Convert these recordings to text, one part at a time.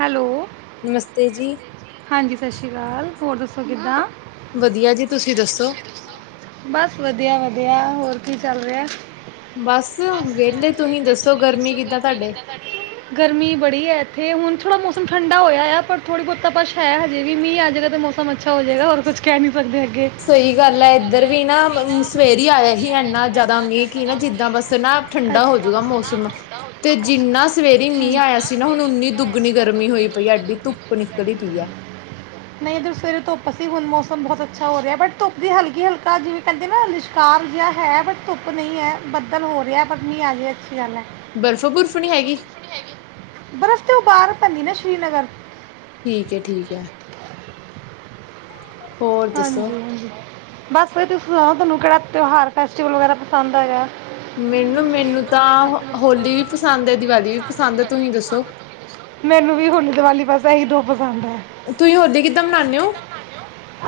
Hello ਨਮਸਤੇ ਜੀ ਹਾਂਜੀ ਸਤਿ ਸ਼੍ਰੀ ਅਕਾਲ ਹੋਰ ਦੱਸੋ ਕਿੱਦਾਂ ਵਧੀਆ ਜੀ ਤੁਸੀਂ ਦੱਸੋ ਬਸ ਵਧੀਆ ਵਧੀਆ ਹੋਰ ਕੀ ਚੱਲ ਰਿਹਾ ਬਸ ਵੇਹਲੇ ਤੁਸੀਂ ਦੱਸੋ ਗਰਮੀ ਕਿੱਦਾਂ ਤੁਹਾਡੇ ਗਰਮੀ ਬੜੀ ਹੈ ਇੱਥੇ ਹੁਣ ਥੋੜ੍ਹਾ ਮੌਸਮ ਠੰਡਾ ਹੋਇਆ ਆ ਪਰ ਥੋੜ੍ਹੀ ਬਹੁਤੀ ਬਸ਼ ਹੈ ਹਜੇ ਵੀ ਮੀਂਹ ਆ ਜਾਗੇ ਤਾਂ ਮੌਸਮ ਅੱਛਾ ਹੋ ਜਾਏਗਾ ਹੋਰ ਕੁੱਛ ਕਹਿ ਨੀ ਸਹੀ ਗੱਲ ਹੈ ਇੱਧਰ ਵੀ ਨਾ ਸਵੇਰੀ ਆਇਆ ਹੀ ਇਨਾ ਜ਼ਿਆਦਾ ਮੀਂਹ ਕੀ ਨਾ ਜਿੱਦਾਂ ਬਸ ਨਾ ਅੱਛਾ ਠੰਡਾ ਹੋਜੂਗਾ ਮੌਸਮ ਤੇ ਜਿੰਨਾ ਸਵੇਰੀ ਮੀਂਹ ਆਇਆ ਸੀ ਨਾ ਹੁਣ ਓਨੀ ਦੁੱਗਣੀ ਗਰਮੀ ਹੋਈ ਪਈ ਹੈ ਐਡੀ ਧੁੱਪ ਨਿਕਲੀ ਪਈ ਐ ਨਹੀਂ ਸਵੇਰੇ ਧੁੱਪ ਸੀ ਹੁਣ ਮੌਸਮ ਬਹੁਤ ਅੱਛਾ ਹੋ ਨਹੀਂ ਇਧਰ ਸਵੇਰੇ ਧੁੱਪ ਬਟ ਧੁੱਪ ਸੀ ਹੁਣ ਮੌਸਮ ਬਹੁਤ ਅੱਛਾ ਹੋ ਰਹਾ ਬਟ ਧੁੱਪ ਵੀ ਹਲਕੀ ਹਲਕਾ ਜਿਵੇਂ ਕਹਿੰਦੇ ਨਾ ਲਿਸ਼ਕਰ ਜਾ ਹੈ ਬਟ ਧੁੱਪ ਨਹੀਂ ਹੈ ਬੱਦਲ ਹੋ ਰਿਹਾ ਪਰ ਮੀਂਹ ਆਜੇ ਅੱਛੀ ਗੱਲ ਹੈ ਬਰਫ਼ ਬੁਰਫ਼ ਨਹੀਂ ਹੈਗੀ ਬਰਫ਼ ਤੇ ਉਹ ਬਾਹਰ ਪੈਂਦੀ ਨਾ ਸ਼੍ਰੀਨਗਰ ਠੀਕ ਹੈ ਠੀਕ ਹੈ ਹੋਰ ਦੱਸੋ? ਹਾਂਜੀ ਹਾਂਜੀ ਬਸ ਤੁਸੀਂ ਐ ਤੁਹਾਨੂੰ ਕਿਹੜਾ ਤਿਉਹਾਰ ਫੈਸਟੀਵਲ ਵਗੈਰਾ ਪਸੰਦ ਹੈਗਾ। ਮੈਨੂੰ ਮੈਨੂੰ ਤਾਂ ਹੋਲੀ ਵੀ ਪਸੰਦ ਹੈ ਦੀਵਾਲੀ ਵੀ ਪਸੰਦ ਹੈ ਤੁਸੀਂ ਦੱਸੋ? ਮੈਨੂੰ ਵੀ ਹੁਣ ਦੀਵਾਲੀ ਪ ਇਹ, [unintelligible] ਤੁਸੀਂ ਹੋਰਦੇ ਕਿੱਦਾਂ ਮਨਾਨੇ ਔ, [unintelligible]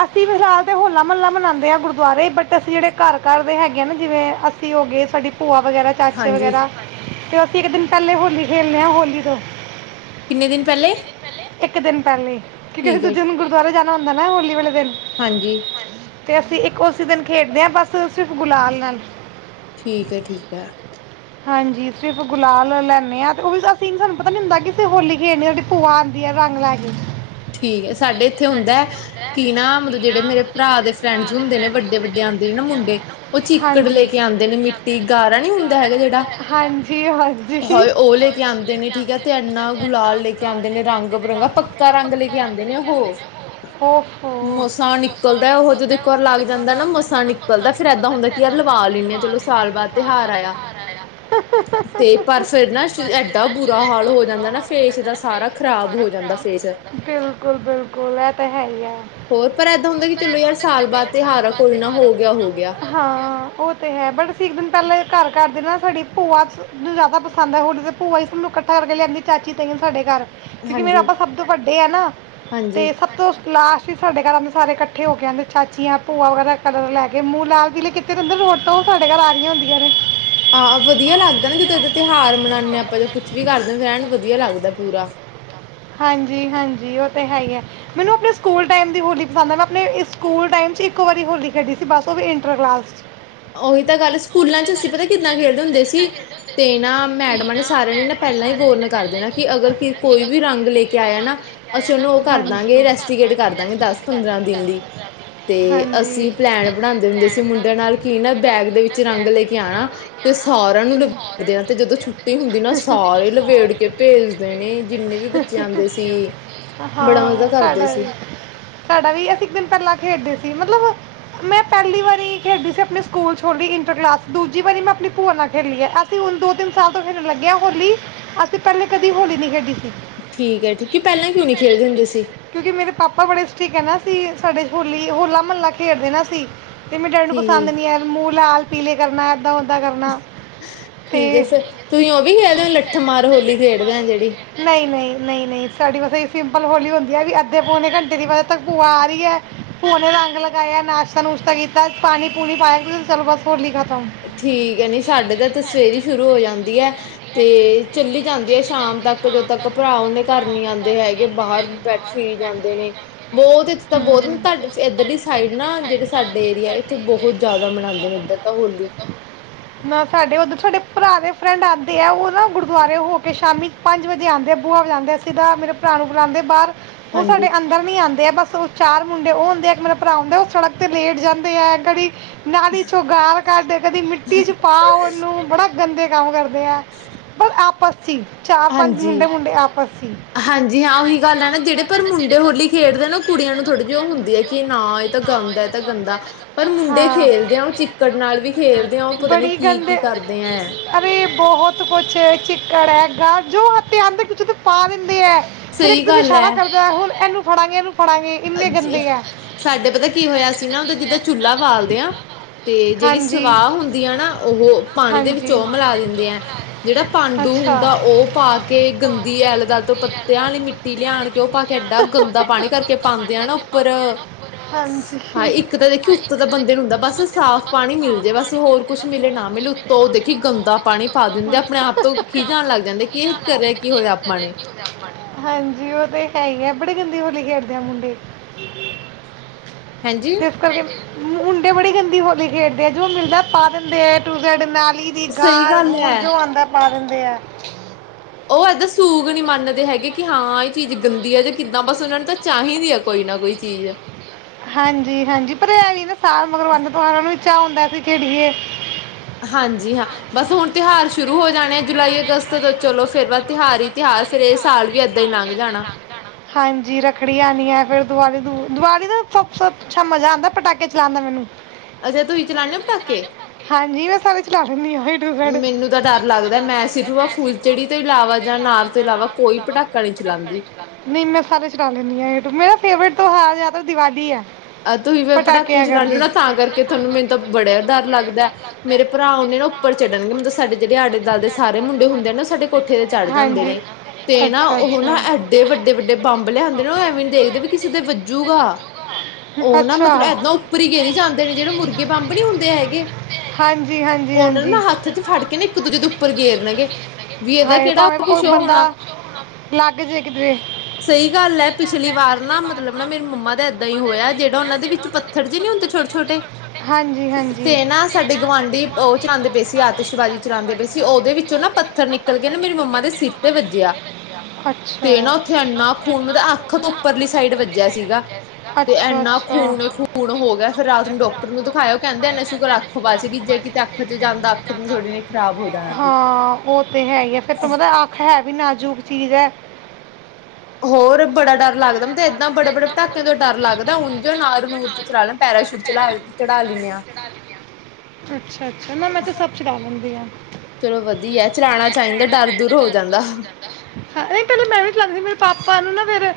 ਅਸੀਂ ਫਿਲਹਾਲ ਤੇ ਹੋਲਾ ਮਹੱਲਾ ਮਨਾਦੇ ਹਾਂ ਗੁਰਦੁਆਰੇ ਬਟ ਅਸੀਂ ਜਿਹੜੇ ਘਰ-ਘਰ ਦੇ ਹੈਗੇ ਆ ਨਾ ਜਿਵੇਂ ਅਸੀਂ ਹੋ ਗਏ ਸਾਡੀ ਭੂਆ ਵਗੈਰਾ ਚਾਚੇ ਹਾਂਜੀ ਵਗੈਰਾ ਤੇ ਇੱਕ ਦਿਨ ਪਹਿਲੇ ਹੋਲੀ ਖੇਡਣੇ ਹਾਂ ਹੋਲੀ ਤੋਂ ਕਿੰਨੇ ਦਿਨ ਪਹਿਲੇ ਇੱਕ ਦਿਨ ਪਹਿਲ਼ੇ ਕਿ ਅੇ ਠੀਕ ਹੈ ਦੂਜੇ ਨੂੰ ਗੁਰਦੁਆਰੇ ਜਾਣਾ। [unintelligible] ਬਨਦਾ ਨਾ ਹੋਲੀ ਵੇਲੇ [unintelligible] ਹਾਂਜੀ ਅਤੇ ਅਸੀਂ ਇੱਕ ਉਸ ਦਿਨ ਖੇਡਦੇ ਹਾਂ ਬਸ ਸਿਰਫ ਗੁਲਾਲ ਨਾਲ ਠੀਕ ਹੈ ਠੀਕ ਆ ਹਾਂਜੀ ਸਿਰਫ ਗੁਲਾਲ ਲੈਂਦੇ ਹਾਂ ਤੇ ਉਹ ਅਸੀਂ ਸਾਨੂੰ ਪਤਾ ਨੀ ਹੁੰਦਾ ਕਿ ਅਸੀਂ ਹੋਲੀ ਖੇਡਣੀ ਭੂਆ ਆਉਂਦੀ ਹੈ ਰੰਗ ਲੈ ਕੇ ਠੀਕ ਹੈ ਸਾਡੇ ਇੱਥੇ ਹੁੰਦਾ ਹੈ ਕਿ ਨਾ ਮਤਲਬ ਜਿਹੜੇ ਮੇਰੇ ਭਰਾ ਦੇ ਫਰੈਂਡਸ ਹੁੰਦੇ ਨੇ ਵੱਡੇ-ਵੱਡੇ ਆਉਂਦੇ ਨੇ ਨਾ ਮੁੰਡੇ ਉਹ ਚੀਕੜ ਹਾਂਜੀ। ਲੈ ਕੇ ਆਉਂਦੇ ਨੇ ਮਿੱਟੀ ਗਾਰਾ ਨੀ ਹੁੰਦਾ ਹੈਗਾ ਜਿਹੜਾ ਹਾਂਜੀ ਹਾਂਜੀ ਹਾਏ ਉਹ ਲੈ ਕੇ ਆਉਦੇ ਨੇ ਠੀਕ ਹੈ ਤੇ ਐਨਾ ਗੁਲਾਲ ਲੈ ਕੇ ਆਉਦੇ ਨੇ ਰੰਗ ਬਿਰੰਗਾ ਪੱਕਾ ਰੰਗ ਲੈ ਆਦੇ ਨੇ ਉਹ ਓਫੋ ਮਸਾ ਨਿਕਲਦਾ ਉਹ ਜਦੋਂ ਇੱਕ ਵਾਰ ਲੱਗ ਜਾਂਦਾ ਨਾ ਮੋਸਾ ਨਿਕਲਦਾ ਫਿਰ ਏਦਾਂ ਹੁੰਦਾ ਕਿ ਯਾਰ ਲਵਾ ਲੈਂਦੇ ਆ ਚਲੋ ਸਾਲ ਬਾਅਦ ਤਿਉਹਾਰ ਆਇਆ। [unintelligible] ਤੇ ਪਰ ਪਰ ਨਾ ਫਿਰ ਐਡਾ ਬੁਰਾ ਨਾ ਹਾਲ ਦਾਂ ਹੋ ਬੁਰਾ ਜਾਂਦਾ ਨਾ ਹਾਲ ਹੋ ਫੇਸ ਜਾਂਦਾ ਦਾ ਨਾ ਸਾਰਾ ਫੇਸ ਸਾਰਾ ਜਾਂਦਾ ਖ਼ਰਾਬ ਹੋ ਫੇਸ ਜਾਂਦਾ। [unintelligible] ਬਿਲਕੁਲ ਬਿਲਕੁਲ ਇਹ ਤਾਂ ਹੈ ਹੀ ਆ ਹੋਰ ਪਰ ਏਦਾਂ ਹੁੰਦਾ ਕਿ ਚਲੋ ਯਾਰ ਸਾਲ ਬਾਅਦ ਤਿਉਹਾਰ ਆ ਕੋਈ ਨਾ ਹੋ ਗਿਆ ਹੋ ਗਿਆ ਹਾਂ ਉਹ ਤੇ ਹੈ ਵੀ ਅਸੀ ਇੱਕ ਦਿਨ ਪਹਿਲੇ ਘਰ ਕਰਦੇ ਨਾ ਸਾਡੀ [unintelligible] ਭੂਆ ਆਦਾ ਪਸੰਦ ਹੈ ਹੋਲੀ ਤੇ ਭੂਆ ਹੀ ਸਾਨੂੰ ਇਕੱਠਾ ਕਰਕੇ ਲਿਆਂਦੀ ਚਾਚੀ ਤਾਈ ਸਾਡੇ ਘਰ, [unintelligible] ਕਿਉਂਕਿ ਮੇਰੇ ਹਾਂਜੀ ਆਪਾਂ ਸਭ ਤੋਂ ਵੱਡੇ ਆ ਨਾ ਹਾਂਜੀ ਤੇ ਸਭ ਤੋਂ ਲਾਸਟ ਸਾਡੇ ਘਰ ਆਂਦੇ ਸਾਰੇ ਇਕੱਠੇ ਹੋ ਕੇ ਆਂਦੇ ਚਾਚੀਆਂ ਭੂਆ ਵਗੈਰਾ ਕਲਰ ਲੈ ਕੇ ਮੂੰਹ ਲਾਲ ਪੀਲੇ ਕੀਤੇ ਰੋਡ ਤੋਂ ਸਾਡੇ ਘਰ ਆ ਰਹੀਆਂ ਹੁੰਦੀਆਂ ਨੇ। [unintelligible] ਆਹ ਵਧੀਆ ਲੱਗਦਾ ਨਾ ਜਿੱਦੋਂ ਇਹ ਤਿਉਹਾਰ ਮਨਾਦੇ ਹਾਂ ਆਪਾਂ ਜਾ ਕੁਛ ਵੀ ਕਰਦੇ ਹਾ ਫਿਰ ਵਧੀਆ ਲੱਗਦਾ ਪੂਰਾ ਹਾਂਜੀ ਹਾਂਜੀ ਉਹ ਤੇ ਹੈ ਹੀ ਆ ਮੈਨੂੰ ਆਪਣੇ ਸਕੂਲ ਟਾਈਮ ਦੀ ਹੋਲੀ ਪਸੰਦ ਆ ਮੈਂ ਆਪਣੇ ਸਕੂਲ ਟਾਈਮ ਇਕੋ ਵਾਰੀ ਹੋਲੀ ਖੇਡੀ ਸੀ ਬਸ ਉਹ ਇੰਟਰ ਕਲਾਸ ਚ ਉਹੀ ਤਾਂ ਗੱਲ ਸਕੂਲਾਂ ਚ ਅਸੀਂ ਪਤਾ ਕਿੱਦਾਂ ਖੇਡਦੇ ਹੁੰਦੇ ਸੀ। ਤੇ ਨਾ ਮੈਡਮਾਂ ਨੇ ਸਾਰਿਆਂ ਨੇ ਨਾ ਪਹਿਲਾਂ ਹੀ ਵਾਰਨ ਕਰ ਦੇਨਾ ਕਿ ਅਗਰ ਕੋਈ ਵੀ ਰੰਗ ਲੈ ਕੇ ਆਇਆ ਨਾ ਅਸੀਂ ਉਹਨੂੰ ਰੈਸਟੀਗੇਟ ਕਰਦਾਂਗੇ ਦਸ ਪੰਦਰਾਂ ਦਿਨ ਲਈ ਤੇ ਅਸੀਂ ਪਲੈਨ ਬਣਾਦੇ ਹੁੰਦੇ ਸੀ ਮੁੰਡਿਆਂ ਨਾਲ ਬੈਗ ਦੇ ਵਿੱਚ ਰੰਗ ਲੈ ਕੇ ਆਣਾ ਤੇ ਸਾਰਿਆਂ ਨੂੰ ਲਾ ਦੇਣਾ ਤੇ ਜਦੋਂ ਹੁੰਦੀ ਨਾ ਸਾਰੇ ਲਵੇੇੜ ਕੇ ਭੇਜਦੇ ਨੇ ਜਿੰਨੇ ਵੀ ਬੱਚੇ ਆਉਂਦੇ ਸੀ ਬੜਾ ਮਜਾ ਹਾਂ ਕਰਦੇ ਸਾਡਾ ਸੀ। ਵੀ ਸਾਡਾ ਵੀ ਅਸੀਂ ਇੱਕ ਦਿਨ ਪਹਿਲਾਂ ਖੇਡਦੇ ਸੀ ਮਤਲਬ ਮੈਂ ਪਹਿਲੀ ਵਾਰੀ ਖੇਡੀ ਸੀ ਆਪਣੀ ਸਕੂਲ ਛੋਟੀ ਇੰਟਰ ਕਲਾਸ ਦੂਜੀ ਵਾਰੀ ਮੈਂ ਆਪਣੀ ਭੂਆ ਨਾਲ ਖੇਡੀ ਹਾ ਅਸੀਂ ਹੁਣ ਦੋ ਤਿੰਨ ਸਾਲ ਤੋਂ ਖੇਡਣ ਲੱਗੇ ਆ ਹੋਲੀ ਅਸੀਂ ਪਹਿਲੇ ਕਦੀ ਹੋਲੀ ਨੀ ਖੇਡੀ, ਸੀ ਠੀਕ ਹੈ ਠੀਕ ਪਹਿਲਾਂ ਕਿਉ ਨੀ ਖੇਲਦੇ ਹੁੰਦੇ ਸੀ। ਕਿਉਂਕਿ ਮੇਰੇ ਪਾਪਾ ਬੜੇ [unintelligible] ਸਾਡੇ ਹੋਲੀ ਹੋਲਾ ਮਹੱਲਾ ਖੇਡਦੇ ਨਾ ਅਸੀ। ਤੇ ਮੇਰੇ ਡੈਡੀ ਨੂੰ ਪਸੰਦ ਠੀਕ ਨਹੀਂ ਹੈ ਮੂੰਹ ਲਾਲ ਪੀਲੇ ਕਰਨਾ ਏਦਾ [unintelligible] ਕਰਨਾ ਤੇ ਤੁਹੀਂ ਉਹ ਵੀ ਖੇਲਦੇਓ ਲੱਠ ਮਾਰ ਹੋਲੀ ਖੇਡਦੇ ਆ ਜਿਹੜੀ। ਨਹੀਂ ਨਹੀਂ ਨਹੀਂ ਨਹੀਂ ਸਾਡੀ ਬਸ ਇਹੀ ਸਿੰਪਲ ਹੋਲੀ ਹੁੰਦੀ ਹੈ ਵੀ ਅੱਧੇ ਪੌਣੇ ਘੰਟੇ ਦੀ ਵਜੇ ਤੱਕ ਪੁੂਆ ਆ ਰਹੀ ਹੈ ਪੂਆ ਨੇ ਰੰਗ ਲਗਾਇਆ ਨਾਸ਼ਤਾ ਨੂਸ਼ਤਾ ਕੀਤਾ ਪਾਣੀ ਪੂਣੀ ਪਾਇਆ ਚਲੋ ਬਸ ਹੋਲੀ ਖਤਮ ਠੀਕ ਹੈ ਨੀ ਸਾਡੇ ਤਾਂ ਇਥੇ ਸਵੇਰ ਹੀ ਸ਼ੁਰੂ ਹੋ ਜਾਂ [unintelligible] ਤੇ ਚੱਲੀ ਜਾਂਦੀ ਹੈ ਸ਼ਾਮ ਤੱਕ ਜਦੋਂ ਤੱਕ ਭਰਾ ਉਹਨੇ ਘਰ ਨੀ ਆਂਦੇ ਹੈਗੇ ਬਾਹਰ ਬੈਠ ਫਿਰੀ ਜਾਂਦੇ ਨੇ ਬਹੁਤ ਇੱਥੇ ਤਾਂ ਬਹੁਤ ਹਮ ਤੁਹਾਡੇ ਚ ਇੱਧਰਲੀ ਦੀ ਸਾਈਡ ਨਾ ਜਿਹੜੇ ਸਾਡੇ ਏਰੀਆ ਇੱਥੇ ਬਹੁਤ ਜ਼ਿਆਦਾ ਮਨਾਂਦੇ ਨੇ ਇੱਧਰ ਤਾਂ ਹੋਲੀ। ਨਾ ਸਾਡੇ ਉੱਧਰ ਤਹੁਡੇ ਭਰਾ ਦੇ ਫਰੈਂਡ ਆਂਦੇ ਆ ਉਹ ਨਾ ਗੁਰਦੁਆਰੇ ਹੋ ਤੇ ਸ਼ਾਮੀ ਪੰਜ ਵਜੇ ਆਂਦੇ ਐ ਬੂਆ ਵਜਾਂਦੇ ਅਸੀ ਤਾਂ ਮੇਰੇ ਭਰਾ ਨੂੰ ਬੁਲਾਉਂਦੇ ਬਾਹਰ ਉਹ ਹਾਂਜੀ ਸਾਡੇ ਅੰਦਰ ਨੀ ਆਂਦੇ ਆ ਬਸ ਉਹ ਚਾਰ ਮੁੰਡੇ ਉਹ ਹੁੰਦੇ ਆ ਇੱਕ ਮੇਰਾ ਭਰਾ ਹੁੰਦਾ ਉਹ ਸੜਕ ਤੇ ਲੇਟ ਜਾਂਦੇ ਆ ਗੜੀ ਨਾਲੀ ਚੋ ਗਾਲ ਕੱਢ ਕਦੀ ਮਿੱਟੀ ਚ ਓਨੂੰ ਬੜਾ ਗੰਦੇ ਕੰਮ ਕਰ [unintelligible] ਪਰ ਆਪ ਹਾਂਜੀ ਆਪਸ 'ਚ ਹੀ ਹਾਂਜੀ ਹਾਂ ਉਹੀ ਗੱਲ ਹੈ ਨਾ ਜਿਹੜੇ ਪਰ ਮੁੰਡੇ ਹੋਲੀ ਖੇਡਦੇ ਨਾ ਉਹ ਕੁੜੀਆਂ ਨੂੰ ਥੋੜੀ [unintelligible] ਹੁੰਦੀ ਹੈ ਕਿ ਨਾ ਇਹ ਤਾਂ ਗੰਦ ਇਹ ਤਾਂ ਗੰਦਾ ਪਰ ਮੁੰਡੇ ਹਾਂ। ਖੇਲਦੇ ਆ ਉਹ ਚਿੱਕੜ ਨਾਲ ਵੀ ਖੇਲਦੇ ਆ ਉਹ ਪਤਾ ਨੀ ਬੜੀ ਕੀ ਗੰਦੇ ਕੀ ਕਰਦੇ ਐ। ਅਰੇ ਬਹੁਤ ਕੁਛ [unintelligible] ਜੋ ਹੱਥੇ ਆਉਂਦੇ ਕੁਝ ਓਤੇ ਪਾ ਦਿੰਦੇ ਹੈ। ਫੇਰ ਇੱਕ ਸਹੀ ਦਿਨ ਇਸ਼ਾਰਾ ਕਰਦਾ ਹੁਣ ਇਹਨੂੰ ਥੋੜਾ ਵੀ ਇਹ ਜ ਸਾਡੇ ਪਤਾ ਕੀ ਹੋਇਆ ਸੀ ਨਾ ਉਹਦਾ ਜਿੱਦਾਂ ਚੁੱਲ੍ਹਾ ਬਾਲਦੇ ਹਾਂ ਤੇ ਜਿਹੜੀ ਹਾਂਜੀ। ਸਵਾਹ ਹੁੰਦੀ ਆ ਨਾ ਉਹੋ ਪਾਣੀ ਦੇ ਹਾਂਜੀ। ਵਿੱਚ ਉਹ ਮਿਲਾ ਦਿੰਦੇ ਐ ਜਿਹੜਾ ਪਾਂਡ ਅੱਛਾ। ਹੁੰਦਾ ਉਹ ਪਾ ਕੇ ਗੰਦੀ ਐਲ ਦਲ ਤੋਂ ਪੱਤਿਆਂ ਮਿੱਟੀ ਲਿਆਣ ਕੇ ਉਹ ਪਾ ਕੇ ਐਏਡਾ ਗੰਦਾ ਪਾਣੀ ਕਰਕੇ। ਪਾਉਂਦੇ ਆ ਨਾ ਉੱਪਰ ਹਾਂ ਹਾਂਜੀ। ਇੱਕ ਤਾਂ ਦੇਖੀ ਉੱਤੋਂ ਦਾ ਬੰਦੇ ਨੂੰ ਹੁੰਦਾ ਬਸ ਸਾਫ਼ ਪਾਣੀ ਮਿਲਜੇ ਬਸ ਹੋਰ ਕੁਛ ਮਿਲੇ ਨਾ ਮਿਲੇ ਉੱਤੋਂ ਓਹ ਦੇਖੀ ਗੰਦਾ ਪਾਣੀ ਪਾ ਦਿੰਦੇ ਆਪਣੇ ਆਪ ਤੋਂ ਖੀਜ ਆਣ ਲੱਗ ਜਾਂਦੇ ਕੀ ਇਹ ਕਰਿਆ ਕੀ ਹੋਇਆ ਆਪਾਂ ਨੇ। ਹਾਂਜੀ ਉਹ ਤੇ ਹੈ ਹੀ ਹੈ ਬੜੇ ਗੰਦੀ ਹੋਲੀ ਖੇਡਦੇ ਆ ਮੁੰਡੇ। ਹਾਂਜੀ ਤੇ ਇਸ ਕਰਕ ਮੁੰਡੇ ਬੜੀ ਗੰਦੀ ਹੋਲੀ ਖੇਡਦੇ ਆ ਜੋ ਮਿਲਦਾ ਪਾ ਦਿੰਦੇ ਏ ਟੂ ਜੈਡ ਨਾ [unintelligible] ਦੀ ਸਹੀ ਗਾਰ ਗੱਲ ਵੂਰ ਹੈ ਜੋ ਆਂਦਾ ਪਾ ਦਿੰਦੇ ਐ। ਉਹ ਏਦਾ ਸੂਗ ਨਹੀਂ ਮੰਨਦੇ ਹੈਗੇ ਕਿ ਹਾਂ ਇਹ ਚੀਜ਼ ਗੰਦੀ ਹੈ ਜੇ ਕਿੱਦਾਂ ਬਸ ਉਹਨਾਂ ਨੇ ਤਾਂ। ਚਾਹੀਦੀ ਆ ਕੋਈ ਨਾ ਕੋਈ ਚੀਜ਼ ਹਾਂਜੀ ਹਾਂਜੀ ਭਰਿਆ ਵੀ ਸਾਲ ਨੂੰ ਵੀ ਚਾਹ ਹੁੰਦਾ ਅਸੀਂ ਖੇਡੀਏ। ਹਾਂਜੀ ਹਾਂ, ਬਸ ਹੁਣ ਤਿਉਹਾਰ ਸ਼ੁਰੂ ਹੋ ਜਾਣੇ ਆ ਜੁਲਾਈ ਅਗਸਤ ਤੋਂ ਚਲੋ ਫੇਰ ਬਸ ਤਿਉਹਾਰ ਹੀ ਤਿਉਹਾਰ ਫੇਰ ਇਹ ਸਾਲ ਵੀ ਏਦਾਂ ਹੀ ਲੰਘ ਜਾਣਾ। ਹਾਂਜੀ ਰੱਖੜੀ ਆਉਣੀ ਹੈ ਫਿਰ ਦੀਵਾਲੀ ਦੁ, ਦੀਵਾਲੀ ਦਾ ਸਭ ਤੋਂ ਅੱਛਾ ਮਜ਼ਾ ਆਉਂਦਾ ਪਟਾਕੇ ਚਲਾਉਣ ਦਾ ਮੈਨੂੰ। ਅਜੇ ਤੋਂ ਹੀ ਚਲਾਉਨੇ ਨੇ ਪੱਟਾਕੇ ਹਾਂਜੀ ਮੈਂ ਸਾਰੇ ਚਲਾ ਲੈਦੀ ਹਾਂ, ੲ ਟੂ ਜੇ਼ਡ। ਮੈਨੂੰ ਤਾਂ ਡਰ ਲੱਗਦਾ ਮੈਂ ਸਿਰਫ ਆ ਫੁਲਚੜੀ ਤੋਂ ਇਲਾਵਾ ਜਾਂ ਅਨਾਰ ਤੋਂ ਇਲਾਵਾ ਕੋਈ ਪਟਾਕਾ ਨਹੀਂ ਚਲਾਉਂਦੀ। ਨਹੀਂ ਮੈਂ ਸਾਰੇ ਚਲਾ ਲੈਦੀ ਹਾਂ, ਏ ਟੂਰ ਮੈਂ ਫੇਵਰੇਟ ਤਉਹਾਰ ਜ਼ਿਆਦਾ ਦੀਵਾਲੀ ਏ। ਆਹ ਤੁਸੀਂ ਫੇਰ ਪਟਾਕੇ ਚਲਾਉਦੇ ਨਾ ਤਾਂ ਕਰਕੇ ਤੁਹਾਨੂੰ, ਮੈਨੂੰ ਤਾਂ ਬੜੇਆ ਡਰ ਲੱਗਦਾ। ਮੇਰੇ ਭਰਾ ਉਹਨੇ ਨਾ ਉੱਪਰ ਚੜਨਗੇ ਮਤਲਬ ਸਾਡੇ ਜਿਹੜੇ ਆਲੇ ਦੁਆਲੇ ਦੇ ਸਾਰੇ ਮੁੰਡੇ ਹੁੰਦੇ ਨਾ ਉਹ ਸਾਡੇ ਕੋਠੇ ਦੇ ਚੜ੍ਹ ਜਾਂਦੇ ਨੇ, ਤੇ ਨਾ ਉਹ ਨਾ ਐਡੇ ਵੱਡੇ ਵੱਡੇ ਬੰਬ ਲਿਆਦੇ ਨੇ ਉਹ ਐਵੇਂ ਨੀ ਦੇਖਦੇ ਵੀ ਕਿਸੇ ਦੇ ਵੱਜੂਗਾ। ਉਹ ਨਾ ਮਤਲਬ ਏਦਾਂ ਉਪਰ ਹੀ ਗੇਰੀ ਜਾਂਦੇ ਨੇ ਜਿਹੜੇ ਮੁਰਗੇ ਬੰਬ ਨੀ ਹੁੰਦੇ ਹੈਗੇ। ਹਾਂਜੀ ਹਾਂਜੀ ਉਹਨਾ ਹਾਂਜੀ ਨੂੰ ਹੱਥ ਚ ਫੜ ਕੇ ਨਾ ਇੱਕ ਦੂਜੇ ਦੇ ਉੱਪਰ ਗੇਰਨਗੇ, ਵੀ ਇਹਦਾ ਹਾਏ ਕਿਹੜਾ ਭਾਵੇਂ ਕੁਛ ਹੋਣਾ ਲੱਗ ਜੇ ਕਿਤੇ ਸਹੀ ਗੱਲ ਹੈ ਪਿਛਲੀ ਵਾਰ ਨਾ ਮਤਲਬ ਨਾ ਮੇਰੀ ਮੰਮਾ ਦਾ ਏਦਾਂ ਹੀ ਹੋਇਆ ਜਿਹੜਾ ਉਹਨਾਂ ਦੇ ਵਿੱਚ ਪੱਥਰ ਜੇ ਨਹੀ ਹੁੰਦੇ ਛੋਟੇ ਛੋਟੇ, ਹਾਂਜੀ ਹਾਂਜੀ ਤੇ ਨਾ ਸਾਡੇ ਗੁਆਂਢੀ ਉਹ ਚਲਾਉਂਦੇ ਪਏ ਸੀ ਆਤਿਸ਼ਬਾਜ਼ੀ ਚਲਾਉਂਦੇ ਪਏ ਸੀ ਉਹਦੇ ਵਿੱਚੋਂ ਨਾ ਪੱਥਰ ਨਿਕਲ ਕੇ ਨਾ ਮੇਰੀ ਮੰਮਾ ਦੇ ਸਿਰ ਤੇ ਵੱਜਿਆ, ਅੱਛਾ ਤੇ ਨਾ ਉੱਥੇ ਇੰਨਾ ਖੂਨ ਮ ਅੱਖ ਤੋਂ ਉਪਰਲੀ ਸਾਈਡ ਵੱਜਿਆ ਸੀਗਾ ਤੇ ਏਣਾ ਖੂਨ ਹੀ ਖੂਨ ਹੋ ਗਿਆ ਫਿਰ ਰਾਤ ਨੂੰ ਡਾਕਟਰ ਨੂੰ ਦਿਖਾਯਾ, ਔ ਕਹਿੰਦੇ ਊਣਾ ਸੁ਼ ਅੱਖ ਥੋੜੀ ਨੇ ਖ਼ਰਾਬ ਹੋ ਜਾਣਾ ਸੀ ਹਾਂ ਉਹ ਤੇ ਹੈ ਈ ਆ, ਫਿਰ ਤੁਹਾਨੂੰ ਪਤਾ ਅੱਖ ਏ ਵੀ ਨਾਜ਼ੁਕ ਚੀਜ਼ ਏ। ਹੋਰ ਬੜਾ ਡਰ ਲੱਗਦਾ ਮੈਨੂੰ ਤੇ, ਏਦਾਂ ਬੜੇ ਬੜੇ ਪਟਾਕੇਿਆਂ ਤੋਂ ਡਰ ਲੱਗਦਾ ਉਂਝ ਨਾਰ ਨੂਰ ਤੇ ਚਲਾ ਲੈ ਪੈਰਾਸ਼ੂਟ ਚਲਾ ਚੜ੍ਹਾ ਲੈਂਦੇ ਆ। ਅੱਛਾ ਅੱਛਾ ਨਾ ਮੈਂ ਤਾਂ ਸਭ ਚਲਾ ਲੈਂਦੀ ਹਾਂ ਚਲੋ ਵਧੀਆ ਚਲਾਉਣਾ ਚਾਹੀਦਾ ਡਰ ਦੂਰ ਹੋ ਜਾਂਦਾ। ਪਰ ਨਾ ਫੇਰ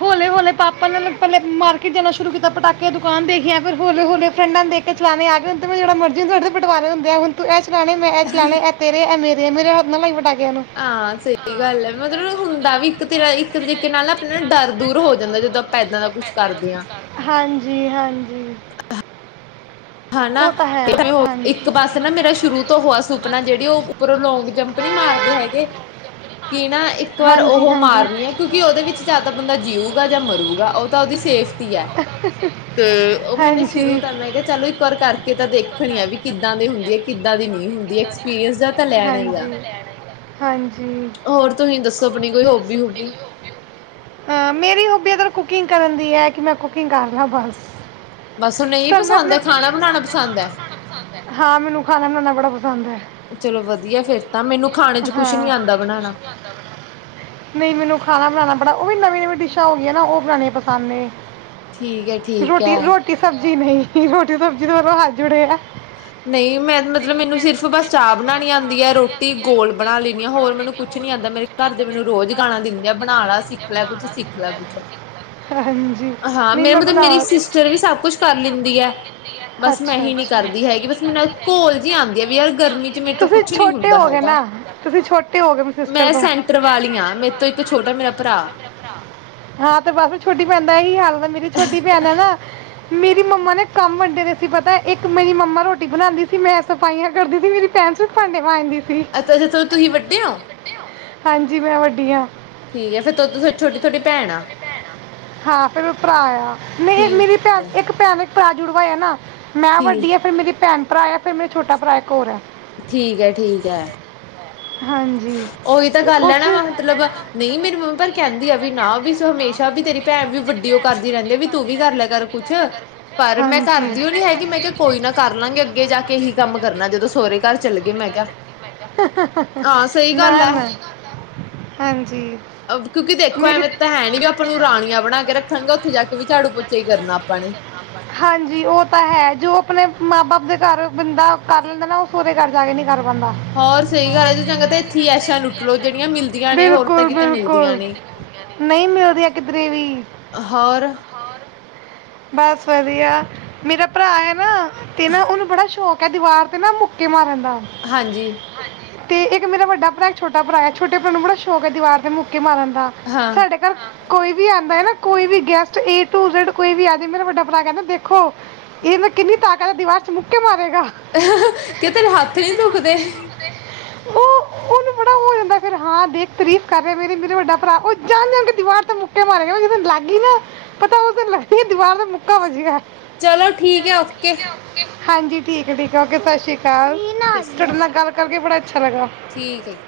ਹੋਲੇ ਹਲੇ ਪਾਪਾ ਨੇ ਪਹਿਲੇ ਮਾਰਕੀਟ ਜਾਣਾ ਸ਼ੁਰੂ ਕੀਤਾ। ਪਟਾਕੇ ਦੀ ਦੁਕਾਨ ਦੇਖੀਆਂ, ਫਿਰ ਹਲੇ ਹੋਲੇ ਫਰੈਂਡਾਂ ਨੂੰ ਦੇਖ ਕੇ ਚਲਾਣੇ ਆ ਗਏ ਹੁਣ ਤਾਂ ਮੈਂ ਜੇੜੇ ਮਰਜ਼ੀ ਦੇ ਦੋ, ਬਟਵਾਰੇ ਹੁੰਦੇ ਏ, ਹੁਣ ਤੂੰ ਏ ਣੇ ਮੈ ਏ ਚਲਾਣੇ, ਏ ਤੇਰੇ, ਏ ਮੇਰੇ ਤੇ ਮੇਰੇ ਹਥ ਨਾ ਲਗਾਈ ਪਟਾ ਹਾਂ ਸਹੀ ਗੱਲ ਹੈ, ਮਤਲਬ ਹੁੰਦਾ ਵੀ ਇੱਕ ਤੇ ਇੱਕ ਤਰੀਕੇ ਨਾਲ ਅਪ ਡਰ ਦੂਰ ਹੋ ਜਾਂਦਾ, ਜਦੋਂ ਆਪਾਂ ਇੱਦਾਂ ਦਾ ਕੁੱਛ ਕਰਦੇ ਹਾਂ। ਹਾਂਜੀ ਹਾਂਜੀ। ਹੈਨਾ, ਉਹ ਤਾਂ ਹੈ ਤੇ ਇੱਕ ਬਸ ਨਾ ਮੇਰਾ ਸ਼ੁਰੂ ਤੋਂ ਹੋਆ ਸੁਪਨਾ ਜਿਹੜੀ ਉਹ ਉਪਰੋਂ ਲੋਂਂਗ ਜੰਪ ਨੀ ਮਾਰਦੇ ਹੈਗੇ, ਕਿ ਨਾ ਇੱਕ ਵਾਰ ਹਾਂਜੀ ਤੇ ਉਹ ਹਾਂਜੀ ਮਾਰਨੀ ਆ ਕਿਉਂਕਿ ਉਹਦੇ ਵਿੱਚ ਜਿਆਦਾ ਬੰਦਾ ਜਿਊਗਾ ਜਾਂ ਮਰੂਗਾ ਉਹ ਤਾਂ ਉਹਦੀ ਸੇਫਟੀ ਹੈ, ਤੇ ਉਹ ਮੈਨੇ ਸ਼ੁਰੂ ਤਾਂ ਮੈਂ ਕਿਹਾ ਚਲੋ ਵਾਰ ਕਰਕੇ ਤਾਂ ਦੇਖਣੀ ਆ ਵੀ ਕਿੱਦਾਂ ਦੀ ਹੁੰਦੀ ਆ, ਕਿੱਦਾਂ ਦੀ ਨਹੀਂ ਹੁੰਦੀ, ਐਕਸਪੀਰੀਅੰਸ ਜਾ ਤਾਂ ਲੈਣਾ ਹੀ ਹਾਂਜੀ। ਆ। ਹਾਂਜੀ। ਹੋਰ ਤੁਸੀਂ ਦੱਸੋ ਆਪਣੀ ਕੋਈ ਹੋਬੀ ਹੂਬੀ। ਅਹ ਮੇਰੀ ਹੌਬੀ ਅਦਰ ਕੁਕਿੰਗ ਕਰਨ ਦੀ ਹੈ ਕਿ ਮੈਂ ਕੁਕਿੰਗ ਕਰ ਰਲਾ ਬਸ। ਬਸ ਨਹੀਂ ਤੁਹਾਨੂੰ ਮੈਂ ਪਸੰਦ ਆਪਣੇ ਐ ਖਾਣਾ ਬਨਾਨਾ ਹਾਂ ਮੈਨੂੰ ਖਾਨਾ ਚਲੋ ਵਧੀਆ ਫੇਰ ਤਾਂ ਮੈਨੂੰ ਖਾਣੇ ਚ [unintelligible] ਕੁਛ ਨੀ ਹਾਂ ਆਉਂਦਾ ਬਣਾਉਣਾ ਨਹੀਂ ਮੈਨੂੰ ਖਾਨਾ ਬਨਾਨਾ ਣਾ ਉਹ ਵੀ ਨਵੀਂ ਨਵੀਂ ਡਿਸ਼ਾਂ ਹੋ ਗਈਆਂ ਨਾ ਉਹ ਬਨਾਨੀ ਪਸੰਦ ਨੇ। ਠੀਕ ਏ ਠੀਕ ਐ। ਜੀ ਨਹੀਂ ਰੋਟੀ ਤਾਂ [unintelligible] ਨਹੀਂ ਮੈਂ ਮਤਲਬ ਮੈਨੂੰ ਸਿਰਫ ਬਸ ਚਾਹ ਬਨਾਨੀ ਆਂਦੀ ਐ ਰੋਟੀ ਗੋਲ ਬਣਾ ਲੈਂਦੀ ਆ ਹੋਰ ਮੈਨੂੰ ਕੁਛ ਨੀ ਆਂਦਾ ਮੇਰੇ ਘਰ ਦੇ ਮੈਨੂੰ ਰੋਜ਼ ਗਾਲਾ ਦਿੰਦੇ ਆ ਬਣਾ ਲਾ ਸਿੱਖ ਲੈ ਕੁਛ ਸਿੱਖ ਲੈ ਕੁਛ ਹਾਂਜੀ ਹਾਂ ਨਹੀਂ ਮੇ ਮੈਂ ਮਤਲਬ ਬਣਾ ਮੇਰੀ ਸਿਸਟਰ ਵੀ ਸਭ ਕੁਛ ਕਰ ਲੈਂਦੀ ਐ ਬਸ ਮੈਂ ਅੱਛਾ ਹੀ ਨੀ ਅੱਛਾ ਕਰਦੀ ਹੈਗੀ ਬਸ ਮੇਰੇ ਘੋਲ ਜੀ ਆਨਂਦੀ ਆ ਵੀ ਯਾਰ ਗਰਮੀ ਚ ਮੇਰੇ ਤੋਂ ਤੁਸੀਂ ਕੁਛ ਨੀ ਛੋਟੇ ਹੁੰਦਾ ਹੋ ਗਏ ਹੈਗਾ। ਨਾ ਤੁਸੀਂ ਛੋਟੇ ਹੋ ਗਏ ਮੇਰੀ ਸਿਸਟਰ ਮੈਂ ਤੋਂ ਸੈਂਟਰ ਵਾਲੀ ਆਂ ਮੇਰੇ ਤੋਂ ਇੱਕ ਛੋਟਾ ਮੇਰਾ ਭਰਾ। ਹਾਂ ਤੇ ਬਸ ਛੋਟੀ ਭੈਣ ਦਾ ਇਹੀ ਹਾਲ ਮੇਰੀ ਛੋਟੀ ਭੈਨ ਹੈ ਨਾ ਮੇਰੀ ਮੰਮਾ ਨੇ ਕੰਮ ਵੰਡੇ ਦੇ ਸੀ ਪਤਾ ਇੱਕ ਮੇਰੀ ਮੰਮਾ ਰੋਟੀ ਬਨਾਂਦੀ ਸੀ ਮੈਂ ਸਫਾਈਆਂ ਕਰਦੀ ਸੀ ਮੇਰੀ ਭੈਨ ਸੀਰਫ ਭਾਂਡੇ ਮਾਂਜ ਦੀ ਸੀ। ਅੱਛਾ ਜਥ ਤੁਹੀ ਵੱਡੇ ੳ? ਹਾਂਜੀ ਮੈਂ ਵੱਡੀ ਹਾਂ। ਫੇਰ ਛੋਟੀ ਤੁਹਾਡੀ ਭੈਣ ਆ ਹਾਂ ਫਿਰ ਮੇਰਾ ਭਰਾ ਆ ਨਹੀ ਠੀਕ ਮੇਰੀ ਭੈਨ ਹੈ ਇੱਕ ਭੈਨ ਭਰਾ ਜੁੜਵਾ ਏ ਨਾ। ਮੈਂ ਵੱਡੀ ਠੀਕ ਆ ਫੇਰ ਮੇਰੀ ਭੈਨ ਭਰਾਆ ਫੇਰ ਮੇਰੇ ਛੋਟਾ ਭਰਾ ਇੱਕ ਹੋਰ ਐ। ਠੀਕ ਏ ਠੀਕ ਐ। ਹਾਂਜੀ ਉਹੀ ਤਾਂ ਤੇ ਗੱਲ ਏ ਉਸ ਨਾ ਮਤਲਬ ਨਹੀਂ ਮੇਰੀ ਮੰਮੀ ਪਰ ਕਹਿੰਦੀ ਆ ਵੀ ਨਾ ਵੀ ਹਮੇਸ਼ਾ ਵੀ ਤੇਰੀ ਭੈਨ ਵੀ ਵੱਡੀ ਉਹ ਕਰਦੀ ਰਹਿੰਦੀ ਵੀ ਤੂੰ ਵੀ ਕਰ ਲੈ ਕਰ ਕੁਛ। ਪਰ ਮੈਂ ਹਾਂਜੀ ਕਰਦੀਓ ਨੀ ਹੈਗੀ ਮੈਂ ਕਿਹਾ ਕੋਈ ਨਾ ਕਰ ਲਾਂਗੇ ਅੱਗੇ ਜਾ ਕੇ ਇਹੀ ਕੰਮ ਕਰਨਾ ਜਦੋਂ ਸਹੋਰੇ ਘਰ ਚੱਲ ਗਏ ਮੈਂ ਕਿਹਾ ਹਾਂ ਸਹੀ ਗੱਲ ਨਾ ਏ ਨਾ ਕਰਦਾ ਹਾਂਜੀ ਕਿਉਂਕਿ ਦੇਖੋ ਮੇਰੀ ਐਵੇਂ ਤਾਂ ਹੈ ਨੀ ਵੀ ਆਪਾਂ ਨੂੰ ਰਾਣੀਆਂ ਬਣਾ ਕੇ ਰੱਖਣਗੇ। ਉੱਥੇ ਜਾ ਕੇ ਵੀ ਝਾੜੂ ਪੋਚੇ ਹੀ ਕਰਨਾ ਆਪਾਂ ਨੇ। ਹਾਂਜੀ ਉਹ ਤਾਂ ਹੈ ਜੋ ਆਪਨੇ ਮਾਂ ਬਾਪ ਦੇ ਘਰ ਬੰਦਾ ਕਰ ਲੈਂਦਾ ਨਾ ਉਹ ਸੋਹਰੇ ਘਰ ਜਾ ਕੇ ਨੀ ਹੋਰ ਸਹੀ ਗੱਲ ਹੈ ਜੀ ਚੰਗਾ ਤੇ ਇੱਥੇ ਹੀ ਐਸ਼ਾ ਲੁੱਟਲੋ ਜਿਹੜੀਆਂ ਮਿਲਦੀਆਂ ਨੇ ਹੋਰ ਬਿਲਕੁਲ, ਤਾਂ ਕਿਤੇ ਬਿਲਕੁਲ। ਮਿਲਦੀਆਂ ਨੇ। ਨਹੀਂ। ਨਹੀਂ ਮਿਲਦੀਆਂ ਕਿਧਰੇ ਵੀ ਹੋਰ ਬਸ ਵਧੀਆ ਮੇਰਾ ਭਰਾ ਏ ਨਾ ਤੇ ਨਾ ਉਹਨੂੰ ਬੜਾ ਸ਼ੌਕ ਦੀਵਾਰ ਤੇ ਨਾ ਮੁੱਕੇ ਮਾਰਨ [unintelligible] ਹਾਂਜੀ ਅਤੇ ਇੱਕ ਮੇਰਾ ਵੱਡਾ ਭਰਾ ਇੱਕ ਛੋਟਾ ਭਰਾ ਏ ਛੋਟੇ ਭਰਾ ਨੂੰ ਬ੍ੜਾ ਸ਼ੌਕ ਦੀਵਾਰ ਮੁੱਕ ਮਾਰਨ ਦਾ ਹਾਂ ਸਾਡੇ ਘਰ ਕੋਈ ਵੀ ਆਉਂਦਾ ਹੈ ਨਾ ਕੋਈ ਵੀ ਗੈਸਟ ਇਹ [unintelligible] ਕੋਈ ਵੀ ਆਜੇ ਮੇਰਾ ਵੱਡਾ ਭਰਾ ਕਹਿੰਦਾ ਦੇਖੋ ਇਹਨੇ ਕਿੰਨੀ ਤਾਕਤ ਦੀਵਾਰ ਚ ਮੁੱਕੇ ਮਾਰੇਗਾ ਕਿ ਤੇਰੇ ਹੱਥ ਨੀ ਦੁਖਦੇ ਓ ਉਹਨੂੰ ਬੜਾ ਹੋ ਜਾਂਦਾ ਫਿਰ ਹਾਂ ਦੇਖ ਤਰੀਫ਼ ਕਰ ਰਿਆ ਮੇਰੀ ਮੇਰਾ ਵੱਡਾ ਭਰਾ ਓ ਜਾਣ-ਜਾਣ ਕੇ ਦੀਵਾਰ ਤੇ ਮੁੱਕੇ ਮਾਰੇ ਗਾ ਜਿਸ ਦਿਨ ਲੱਗ ਗੀ ਨਾ ਪਤਾ ਉਸ ਦਿਨ ਲੱਗ ਦੀਵਾਰ ਤੇ ਮੁੱਕਾ ਵੱਜਿਆ ਚਲੋ ਠੀਕ ਐ ਓਕੇ ਹਾਂਜੀ ਠੀਕ ਐ ਠੀਕਐ ਓਕੇ ਸਤਿ ਸ਼੍ਰੀ ਕਾਲ, ਸ਼੍ਰੀ ਤੁਹਾਡੀ ਨਾਲ ਅਕਾਲ ਗੱਲ ਕਰਕੇ ਬੜਾ ਅੱਛਾ ਲੱਗਾ। ਠੀਕ ਹੈ